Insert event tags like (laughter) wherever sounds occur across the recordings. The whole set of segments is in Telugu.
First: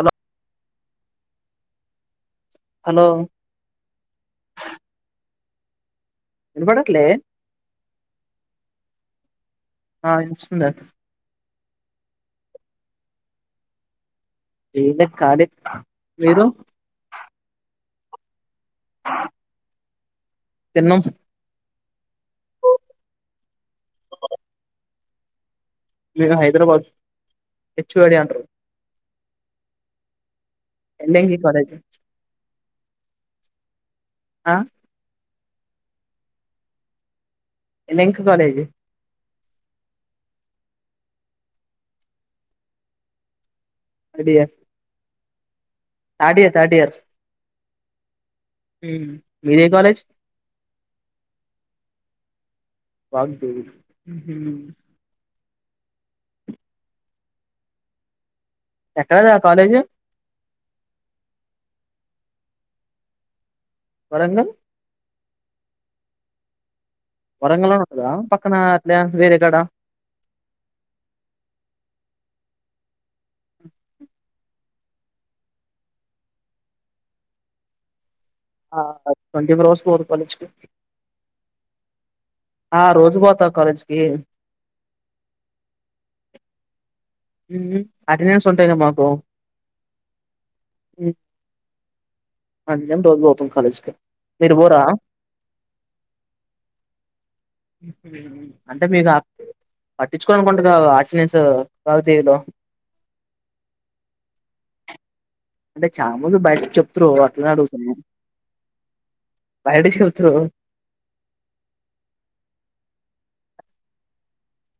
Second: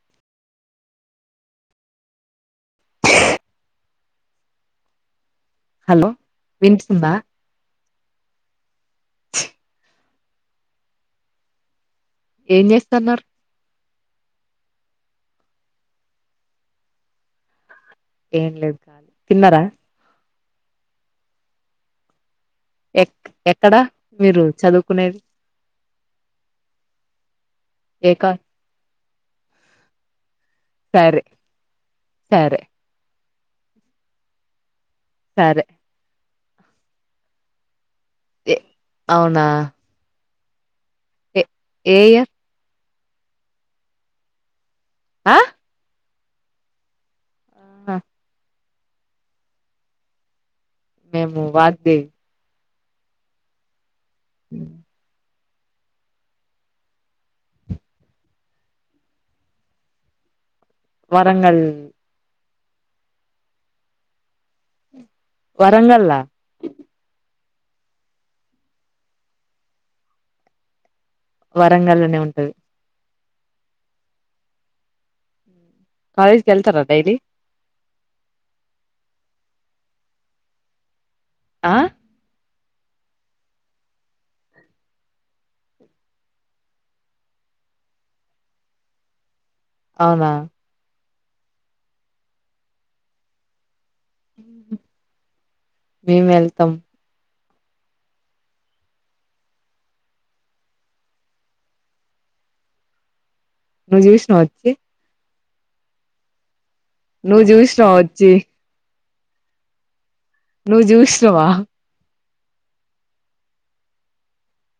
అలో హలో, హలో, విం వినపడట్లే సబ ఆ ఇషంద ఏం చేస్తన్నారు వళ కాడి మీరు ఏం లేదు కాి తిన్నారా తన్న ఎ ఎక్కడా మీరు చదువుకునేది మీ హైదరాబాద్ హచ్చు వెడి ఏకా అంట్ర సరే ఎల్ఎంకి కాలేజ్ సరే ఆ సరే లెంక కాలేజ్ నా ఎ ఏయ అడియ ఆయ్ తాడియర్ తాడియర్ ఆ ఉమ్ మీదే కాలేజ్ మేము వాగ్దే వాగ్ ది ఊహు ఎక్కడ ద కాలజ వరంగల్ వరంగల్ వరంగల్ల వరంగల్ లోనే ఉంటదా పక్కన అట్ల వేరే కాడ వరంగల్లోనే ఉంటది కాలేజ్కిెళ్తరా డైలి ఆ ట్వంటీ ఫోర్ అవర్స్ పోర్ కాలేజ్ అ ఆ రోజు పోతా కాలేజ్ కి ఊ హుమ్ అటెండెన్స్ ఉంటయిగ మాకు అవున మ్యామ్ అందుకని రోజు పోతామ్ కాలేజ్ కి మీరు పోరా మేము వెళ్తాం అంటే మీకు పట్టించుకోని అనుకోకుంటురు క ఆర్టిెనెన్స్ కాగు తెలో నువ్వు చూసినావ వచ్చి అంటే చాల మంది బయట చె నువ్వు చూసినవ వచ్చి పైడిసు నువ్ చూసినవా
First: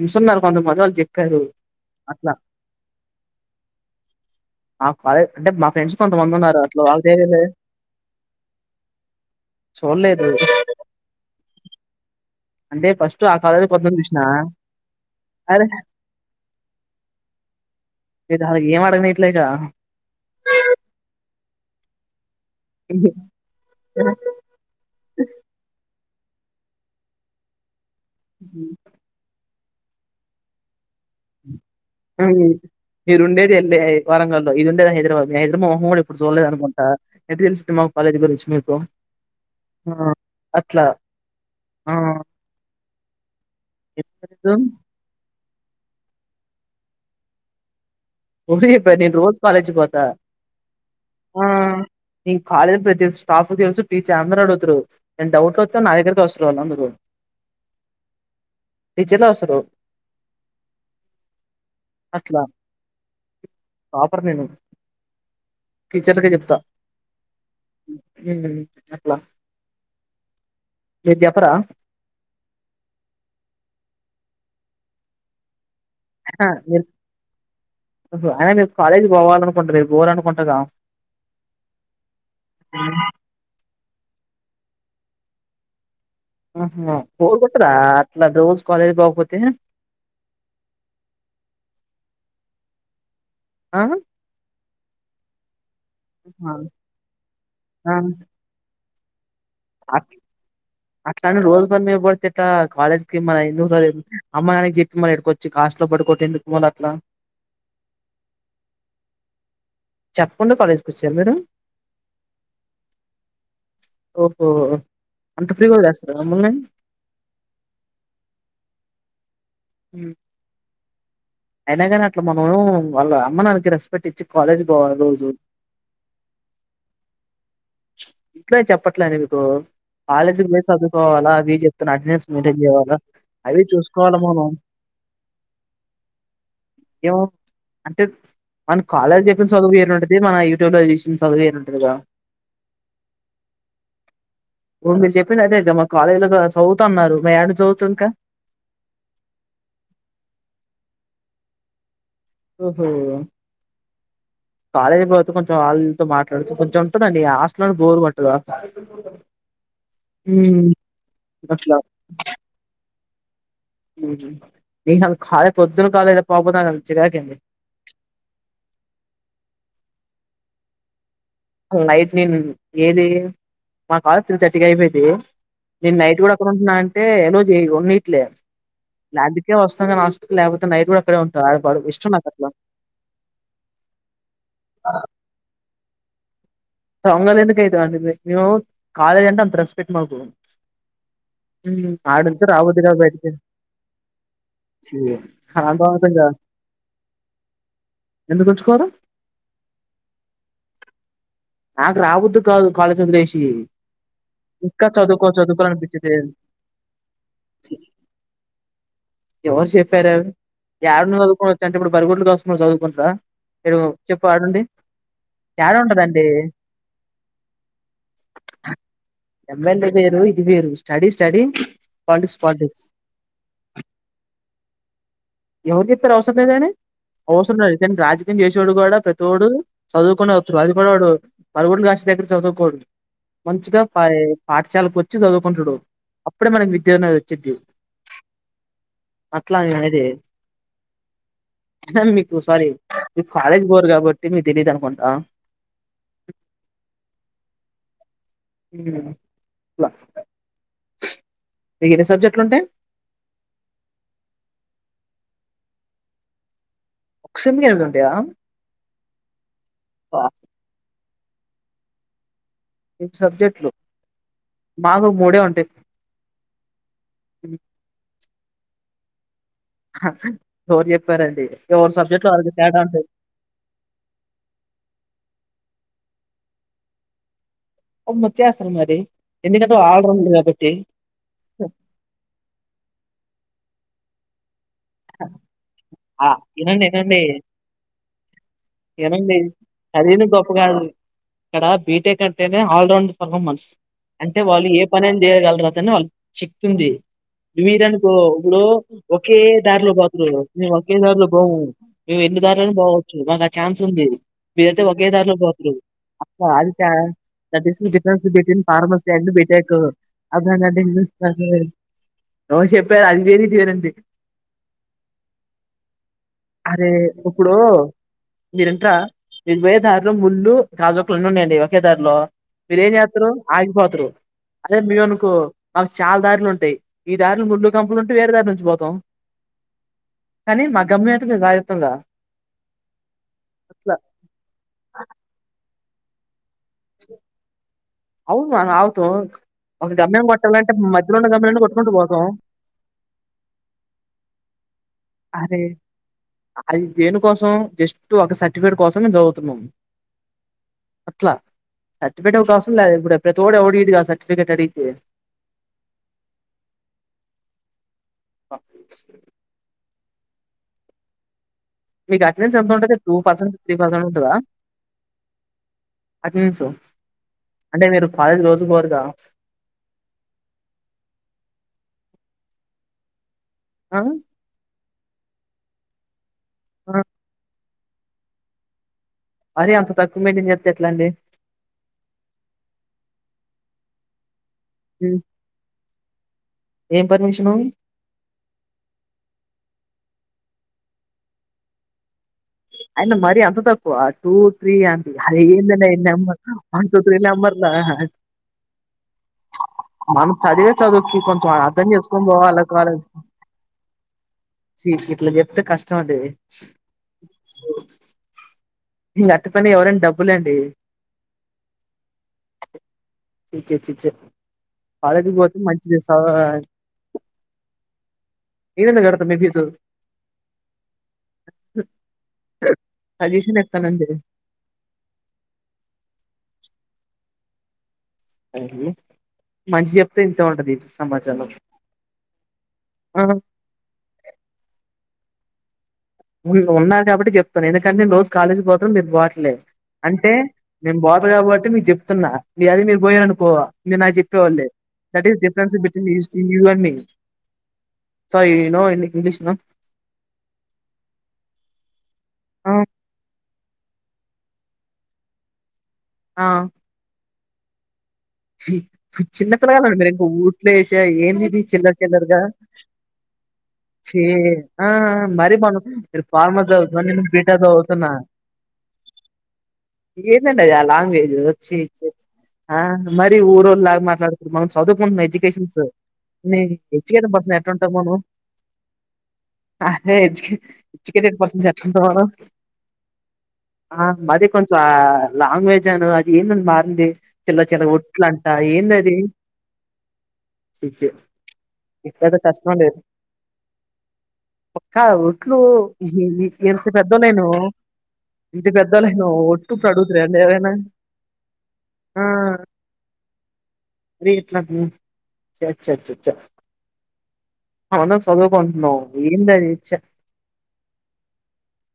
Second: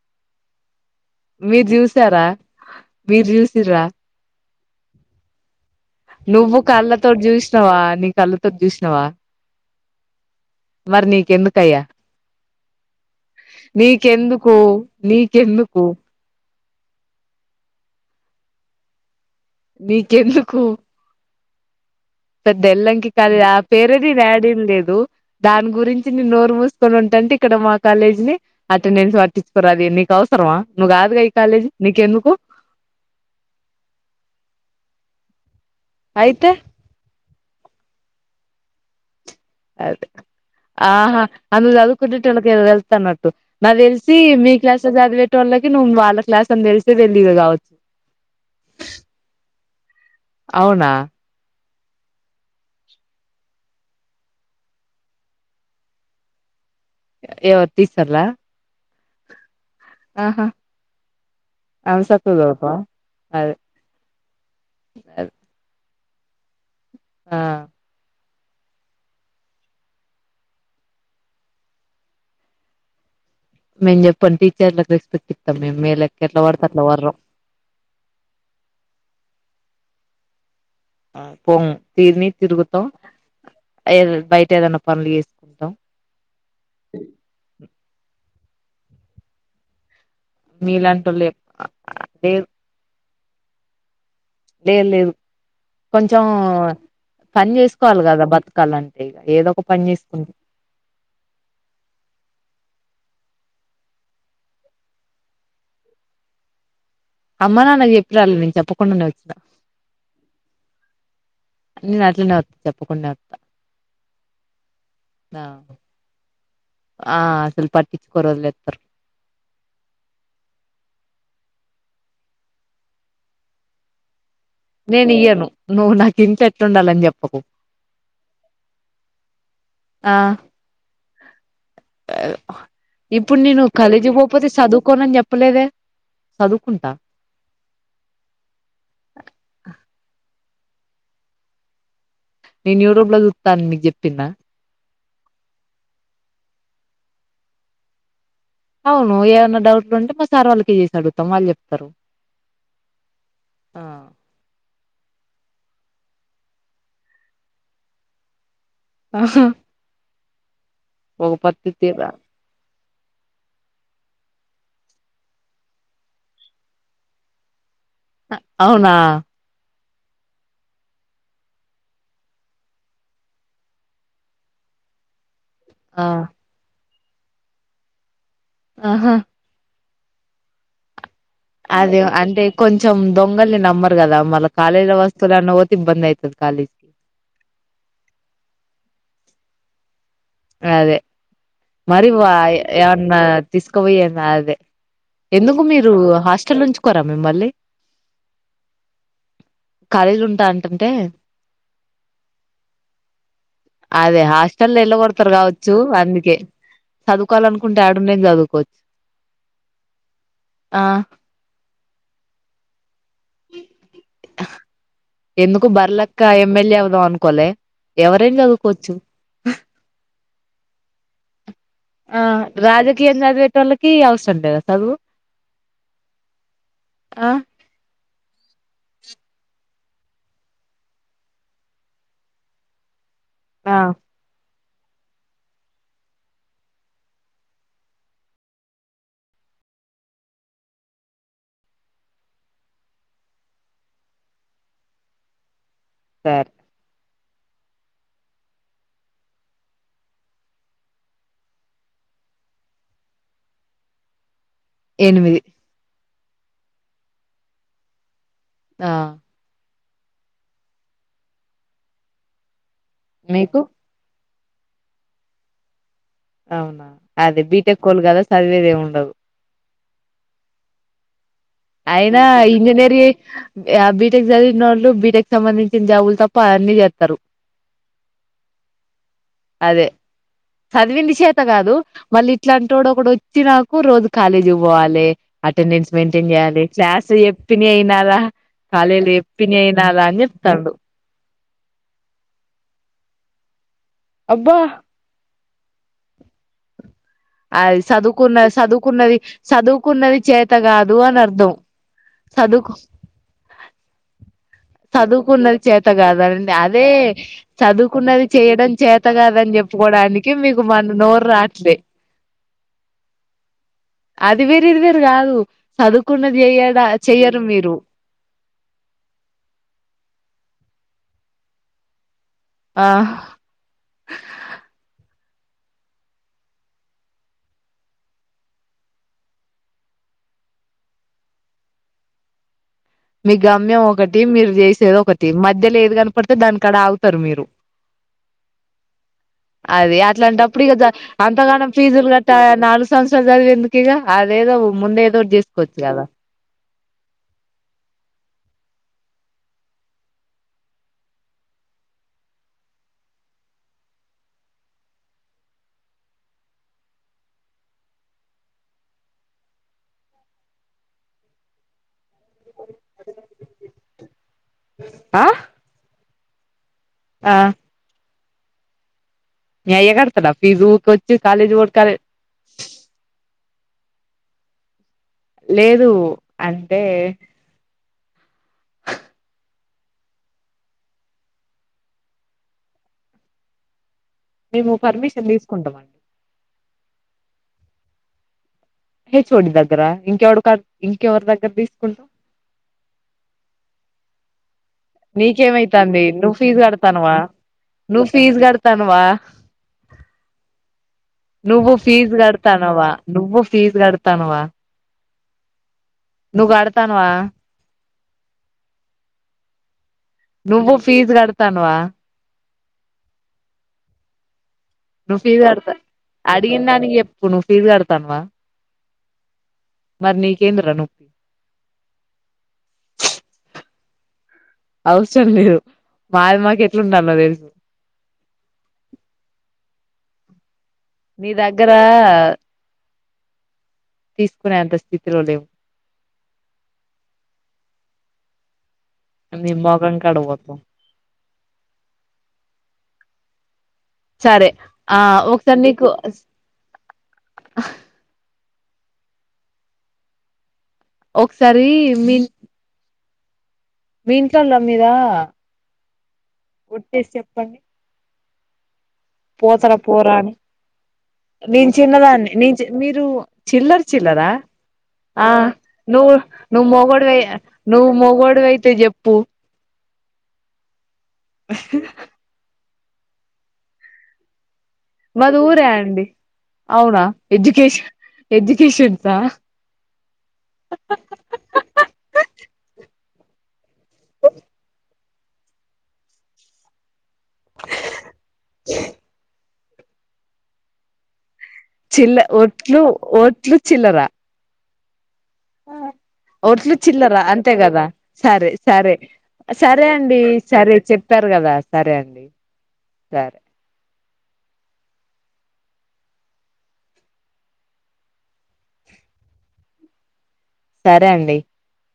చూస్తున్నారు కొంత మజాక్ చెయి మీరు జూసినరా మీరు చూ సిండ్రా మా ఫాలో అంటె మా ఫ్రెండ్స్ కొంతమంది ఉన్నారు నువ్వు అట్లా కళ్ళతోటి వాగుతీవిలో చూసినావ నీ కళ్ళతోటి చూసినావ చూడలేదు మరి నీకెందుకయ్యా అంటే ఫస్ట్ ఆ కాలేజ్ కొంతమంది చూసిన నీకెందుకు నీకెందుకు ఇధ ఏంఅడ నీకెందుకు పెద్దోల్లంకి క లేదు ఆ పేరేది రాడీం లేదు దాని గురించి తిన్ని నోరు మూసుకోని ఉంటంటె ఇక్కడ మా కాలేజ్ని అటెండెన్స్ వర్టి మర దీన్నికి అవసరమా నువ్వు కాదుగా ఈ కాలేజీ ఆ నీకెందుకు మీరు ఉండేది ఎల్ఐ వరంగల్ లో ఇది ఉండేది హైదరాబాద్ (unintelligible) మా మొహం కూడా ఇప్పుడు చూడలేదు అయితే అనుకుంటా, ఎట్టా తెలుసుద్ది మా కాలేజ్ గురించి మీకు, ఆ అదే అట్లా ఆహా అల్లా సదువుకున్నాటోలేకే తేలు న్నట్టు నా తెలిసి మీ ఆ క్లాస్ లో చదివే తొటోలకు నువ్వు వాళ్ళ క్లాస్ అన్ని తెలుసో తిలియదో కావచ్చు, ఊ పని నేను రోజు కాాలేజ్కి పోతా అవునా హ నేను కాలేజీ ప్రతి స్టాఫ్ కు తెలుసు టీచర్ అందరు అడుగుతారు ఏమన్నా డౌట్ వస్తే నా దగ్గరకి వస్తారు వాళ్ళు అందరూ, ఎవత్ తీసాల టీచర్లే వస్తారు ఆహా అంతా సక్కగా అసలా సదువుతావా టాపర్ నేను అదే టీచర్లకే చెప్తా ఆ హు అట్లా మీరు చెప్పారా, నిను చెప్పాను టీచర్లకు రెస్పెక్ట్ ఇతం అహ మీరు అయినా మీరు కాలేజ్ పోవాల అనుకుంట రేపు, పోరు అనుకుంటాగా, ఆ పోము తిని తిరుగుతం, ఏ బయట ఏదన్నా పనులు చేసుకుంటాం హ బోర్ కొట్టదా అట్లా రోజ, కాలేజ్ పోకపోతే మీలాంటి ఒళ్ళు ఎక్కువ లేరు ఆ ఎ లేదు కొంచెం పని చేసుకోవాలి కదా బతకాలంటే ఏదో ఒక పని అట్లా చేసుకుంట అట్లా అని రోజు పనిలేపోతే ఎట్ల కాలేజ్ మన ఎందుకు స అమ్మా నాన్నకు చెప్పి మల్ల ఇడికి కొచ్చి హాస్టల్లో పడుకోవడం ఎందుకు మల్ల అట్లా, అమ్మ నాన్న చెప్పి రలే నేను చెప్పకుండానే వచ్చినా చెప్పకుండా కాలేజ్కి వచ్చారా మీరు నేను అట్లనే వస్తా చెప్పకుండా వస్తా ఓహో అంత ఫ్రీగా వదిలేస్తారా మమ్మల్ని ఆ అసలు పట్టించుకోరూ వదిలేస్తారు హు అయినాగాని అట్లా మనం వాళ్ళ అమ్మ నానికి రెస్పెక్ట్ ఇచ్చి కాలేజ్ పోవాలి నేను రోజు ఇయ్యను నువ్వు నాకు ఇంట్లో ఎట్లుండాలిని చెప్ప పప్పు ఇంట్లో చెప్పట్లేండి మీకు ఆ కాలేజీ ప్లేస్ చదువుకోవాలా అవి చెప్తున్నా అటెండెన్స్ మీటింగ్ చేయాలా ఇప్పుడు అవి నేను కాలేజీ చూసుకోవాల పోపోతే మనం చదువుకోనని చెప్పలేదే చదువుకుంటా ఏమో అంటే మన కాలేజ్ చె చదువుయంట యూట్యూబ్ లో చూసిన చదువు వేరే ఉంటది గా నేను యూట్యూబ్ లో మీకు చెప్పిన ఇ మీరు చెప్పిిన అదే ఇ మా కాలేజీ లో చదువుత అన్నారు మ ఎండ్ చదువుతా ఇంకా అవును ఏమన్నా డౌట్లు ఉంటే మా సార్ వాళ్ళకిే చేసి అడుగుతాం వాళ్ళు చెప్తారు ఓహో ఆ కాలజ్ బ కొంచెం వాళ్ళతో మాట్లాడుతూ కొంచెం దాీ ఆస్ట్ని బోరుగుంటా చ ఆహా ఉ ఒక పతు తరా ాే పొద్దులు కాలద పపతకడి అవునా నైట్ నేను ఏది మా కాాలేజ్ త్రీ థర్టీకి అయిపోది నేను ఆ నైట్ కూడా ఎక్కడ ఉంటున్నా అడి అే ఎలోజీ ఉన్నిీట్లే ఆహా నాదిక వస్తు లేకపోతే నైటు కూడాక్కడ ఉ అదే అంటే కొంచెం దొంగల్ని నమ్మరు కదా మల్ల కాలేజ్ లో వస్తువులున్న పో ఈబ్బంది అవుయితుది దొంగలు ఎందుకు అయితం అండి మేము కాలేజ్ అంత రెస్పెక్ట్ మాకు అదే మరి ఆడుంచి రాబోద్దు కాదు ఏమన్నా బయటికి తీసుకుపోయ అదే ఛీ ఎందుకు మీరు అర్థమవుతుందా హాస్టల్ నుంచ కోరా మిమ్మల్ళీ ఎందుకు ఉంచుకోరు కాలేజీలు ఉంటా అంటంటే నాకు రావద్దు కాదు కాళందర వేసి ఇంకా చదువు రు కావచ్చు అందుకే ఛీ చదువుకోవాలనుకుంటే ఆడ నేను చదువుకోవచ్చు ఎవరు చెప్పార ఆ ఎడ చదువుకోవచ్చ అంటే ఇప్పుడు బర్గడ్లు కాదుసుకుని చదువుకుంటరా ఎరు చెప్పు ఆడండి ఎందుకు బర్లక్క ఎమ్మెల్యే అవుదాం అనుకోలే ఎవరైనా చదువుకోవచ్చు చ్చడి ఆ రాజకీయంగా అదిటల్ ఔసండద చదువు ఎవరిక్కరు అవసరదనే ఆ అవసర రాజ చేసేడు కూడా ప్రతిోడు చదువుకునే వస్తడు అది కూడాడు పరుగుడు కాష్ట దగ్గర చదువుకోడు ఆ మంచిగా పాయ పాఠశాలకు వచ్చి చదువుకుంటుడు అప్పుడే మనకి విద్య అనేది వచ్చిది అట్లా నేను అనేది. (unintelligible) మీకు సారీ మీ కాలేజ్ కి బోరు కాబట్టి మీక్ తెలీదు అనుకుంటా సార్క్ హ్మ్ ఇల మీ ఏర సబ్జెక్టులు ఉంటయ్. ఎనిమిది ఒక్కసెమ్ ఎ వెళ్తుంటాయా ఆ ప హ్ మీకు సబ్జెక్ట్లో మాకు మూడే ఉంటే అవునా అది బీటెక్కోళ్ళు కదా చదివేదేమి ఉండదు ఎవరు చెప్పారండి ఎవరి అయినా సబ్జెక్టులో వాళ్ళకి తేడా ఇంజనీరి ఉంటాయి బీటెక్ చదివినోళ్లు బీటెక్ సంబంధించి చింజావులు తప్ప అన్నీ చేత్తరు అమ్మ వచ్చేస్తుంది మరి ఎందుకంటే అదే ఆల్రౌండర్ కాబట్టి చదివింది చేత కాదు మళ్ళీ ఇట్లాంటోడు ఒకడు వచ్చి నాకు ఓరోజు కాలేజు పోవాలె అటెండెన్స్ ఆ, మెయింటైన్ చేయాలి వినండి క్లాస్ లో వినండి చెప్పినే ఇనాల కాలేజీలో వినండి చెప్పినె ఇనాల అని చదివింది గొప్ప చెప్తాండు కాదు ఇక్కడ బీటెక్ అంటేనే ఆల్రౌండ్ పర్ఫార్మెన్స్ అంటే అబ్బా వాళ్ళు ఏ పనైనా చేయగలరుతని చిక్తుంది అది సదువుకున్నది సదువుకున్నది ఒకే సదువు (unintelligible) మేము ఒకే దారిలో పోము మేము ఎన్ని దారులైన చదువుకు పోవచ్చు మాకు ఆ ఛాన్స్ ఉంది మీరయితే ఒకే దారిలో చదువుకున్నది పోతరు చేత కాదని అదే ద డిఫరెన్స్ చదువుకున్నది బిట్వీన్ చేయడం చేత ఫార్మసి అండ్ కాదని బిటెక్కు చెప్పుకోవడానికి మీకు మన నోరు రాట్లే (unintelligible) చెప్పారు అది వేరూ వేరండి అది ఇది వేరు వేరు కాదు చదువుకున్నది చెయ్యడా అరే చెయ్యరు మీరు ఇది పోయే ధారిలో ముళ్ళలు రాజోక్కలున్న ఉన్నాయండి ఒకే దారిలో ఆ మీరేం చేత్తరు ఆగిపోతరు అదే మేమను కో మాకు చాలా దారులు ఉంటాయి ఈ దారిలో ముళ్లు కంపులు ఉంటే వేరే దారిలోంచి పోతాం కానీ మాగమ్మి (unintelligible) మీ గమ్యం ఒకటి మీరు చేసేది ఒకటి మధ్యలే ది ఆన్ పడ్ దానికాడ ఆగుతారు మీరు అవును మనం ఆగుతాం ఒక అది గమ్యం అట్లాంటప్పుడు కొట్టాలంటే ఇగ మధ్యలో ఉన్న గమ్యాన్ని అంతగానం కొట్టుకుంటూ ఫీజులు పోతాం గట్టా నాలుగు సంవత్సరాలు చదివే ఎందుకు ఇగ వేద వు అరే అది దేను కోసం జస్ట్ ఒక సర్టిఫికేట్ కోసంేము చదువుతున్నాం అట్లా సర్టిఫికేట్ ఒక అవసం లేదు ఇప్పు ప్రతి ఒ ఎడి సర్టిఫికేట్ అడిగితే మీకు అట నుంచి ఎంత ఉంటంది టూ పసంట్ త్రీ పర్సెంట్ ఉంటదా ఆ అగ సో ఆ ఫయ రోజబరుగా నయ కడుతడా ఫీజ ఊకి వచ్చి కాలేజ ఓకాల ఆ లేదు అంటే ఆ అరే అంత తక్కువ మేటిని చెస్త ఎట్లాండి మేము ఉమ్. పర్మిషన్ తీసుకుంటాం అండి ఏం పర్మిషన్ హే చోడి దగ్గర ఇంకెవడు కా ఇంకెవరి దగ్గర తీసుకుంటా అయన మరి అంత తక్కువ ఆ టూ త్రీ అంటీ అది ఏందడి ఎ నీకేమైతాంది నువ్వు నెంబర్ ఫీజు వన్ టూ కడతానవా త్రీ నెంబర్లా నువ్వు ఫీజు కడతానవా మనం చదివే చదువుకి కొంచెం నువ్వు అర్థం ఫీజు చేసుకొని పోవాలి కడతానవా కాాల నువ్వు ఫీజు చెప్తే కష్ట నువ్ ఆడతానువా ఇ అట్ పని ఎవర డబ్బు నువ్వు ఫీజ్ గడతాన్వా చి చె నువ్వు ఫీజ్ కడతా అడిగందానికి ఎప్పుడు నువ్వు ఫీజు కడతానువా ఏగడ త ఫీసది మరి నీకేందిరా నొప్పి తలజ అవసరం లేదు మాది మాకు ఎట్లుంటన్న తెలుసు అ మంచి చెప్తే ఇంత ఉంటంది నీ దగ్గర ఆ తీసుకునేంత స్థితిలో లేవు ఉన్నారు కాబట్టి చెప్తాను ఎందుకంటేనుోజు కాలేజ్ పోతాను మీరు నీ పోవట్లేదు మోఖం కాడ అంటే పోతాం మేను బాత కాబట్టి మీకు చెప్తున్నా మీ అది మీ పోయిననుకోవా నేను నాకు సరే చెప్పేవాళ్ళే ఆ దట్ ఈస్ ఒకసారి డిఫరెన్స్ నీకు బిట్వీన్ యూ అండ్ మీ స హీ న ఇ ఇంగ్లిస్ న ఒకసారి మీ ఆ మీంల్ ర మీీద వట్టేసి చెప్పండి హుమ్ హ్ పోతారా చిన్నపిలగాలండి మీరు పోరా ఇంకా అని ఊట్లో వేసి ఏంది ఇది నేను చిల్లరి చిన్నదాన్ని చిల్లరగా నేను మీరు చిల్లర చీ చిల్లరా ఆ మరి మన నువ్వు మీ ఫార్మా నువ్వు జదువుతున్నారు మొగోడివై నేను బీటా జ నువ్వు దువుతున్నా మొగోడివైతే చెప్పు ఇంకేంటండీ ఏ లాగ్ లేదు వచ్చి ఇచోచి ఆ మరి ఊరోల్లాగ మాట్లాడతవ్ మనం చదువుకు (unintelligible) మాది ఊరే ఎడ్యుకేషన్ెన్ అండి అవునా ఎట్లాా మ ఎ్యకెన్ ఎట్లాంటా ఎడ్యుకేషన్ మ ఎడ్యుకేషన్సా ఆ మది కొంచెం ఆ లాంగ్వేజ్ను అది ఏంద మారండి చిల్ల చిల ఓట్ ఇట్లంట ఏంద అది చి చె చిల్ల ఒట్లు ఓట్లు చిల్లర అవ్ ఆ ఒట్లు చిల్లరా అంతే గదా సరే ఇంత సరే పెద్దోళ్ళయినవ్ సరే ఒట్టుప్పుడు అండి అడుగుతరండి ఎవరైనా సరే చెప్పారు గదా సరే అండి సరే రేట్లను చ్చచ్చ చ్చచ్చ అవును సదుకుంటనవ్ ఏందది చ్చ సరే అండి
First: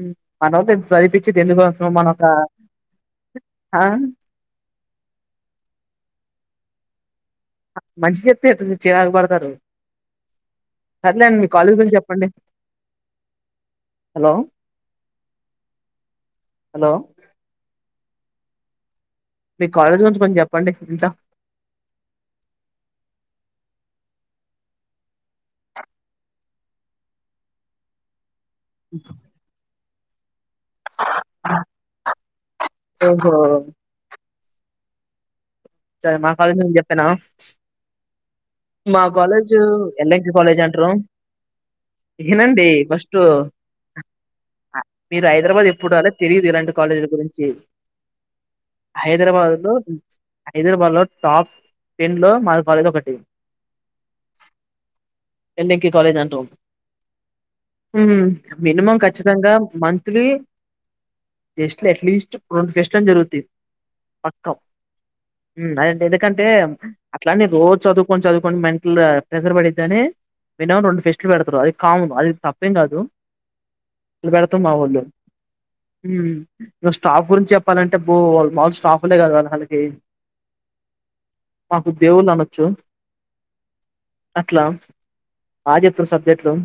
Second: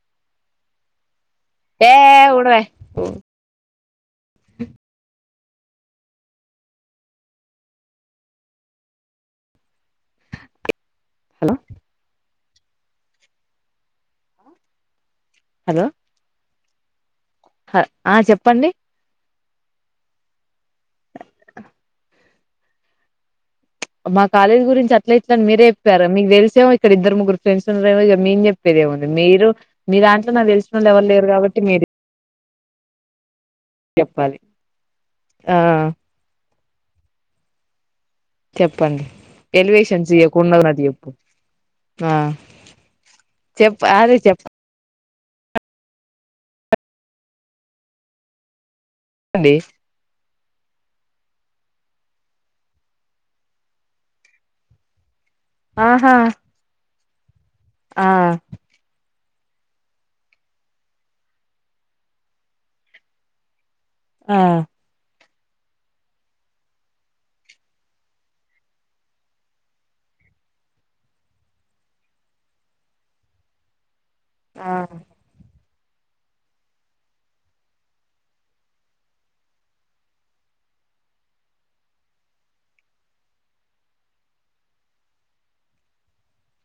ఉమ్ మనోళ్లు ఇం సైటిక్ చిట్ ఎందుకు దాగుతనం ఏ మన అక్కడ ఉడవే ఆ మంచి జెప్తే ఇట చిరాకు పడతారు సర్లెండి మీ కాలేజ్ గురించి జెప్పండి హలో హలో హలో హ ఆ చెప్పండి మీ కాలేజ్ గురించి కొన్ని జెప్ పండి ఇంతా మా కాలేజీ గురించి అట్లఇట్ల అని మీరే యెప్పారు మీకు తెలిసేమో ఇక్కడ ఇద్దరూ ముగ్గురు ఫ్రెండ్స్ ఉన్నారెమో ఇగ మేం జెప్ ప్పేదేముంది మీరు మీదాన్ ఇండ్ల నాకు తెలిషినోళ్ళు ఎవరు లేరు గాబట్టి మీది ఓహో చెప్పాలి ఆ అ నేను చెప్పానా మా చెప్పండి కాలేజ్ ఎ ఎలివేషన్స్ నే సి ఇయ్యకు కాలేజ్ ఉన్నది ఉన్నట్టు అంటారు చెప్పు ఆ ఏనండి ఫస్ట్ చెప్ అదే మీరు హైదరాబాద్ ఎప్పుడు రాలే తెలియదు ఇలాంటి కాలేజీల గురించి చెప్పండి హైదరాబాద్ లో హైదరాబాద్ లో టాప్ టెన్ లో మా కాలేజ్ ఒకటి ఎళ్ నక ఆహా కాలేజ్ అంటారు ఆ హమ్ మినిమం ఖచ్చితంగా మంత్లీ జస్ట్ అట్లీస్ట్ రెండు టెస్ట్లైన జరుగుతాయి ఆ పక్క అదంటే ఎందుకంటే అట్లానే రోజు చదువుకొని చదువుకొని మెంటల్ ప్రెషర్ పడిద్దని మినిమం రెండు టేస్ట్లు పెడతారు అది కామన్ అది తప్పేం కాదు ఇప్పుడు పెడతారు మా ఆ వాళ్లు స్టాఫ్ గురించి చెప్పాలంటే మాలు స్టాఫ్లే కదు కదా వాళ్ళకి మాకు దేవుళ్ళు అనొచ్చు అట్లా బాగా చెప్పినూరు సబ్జెక్టులు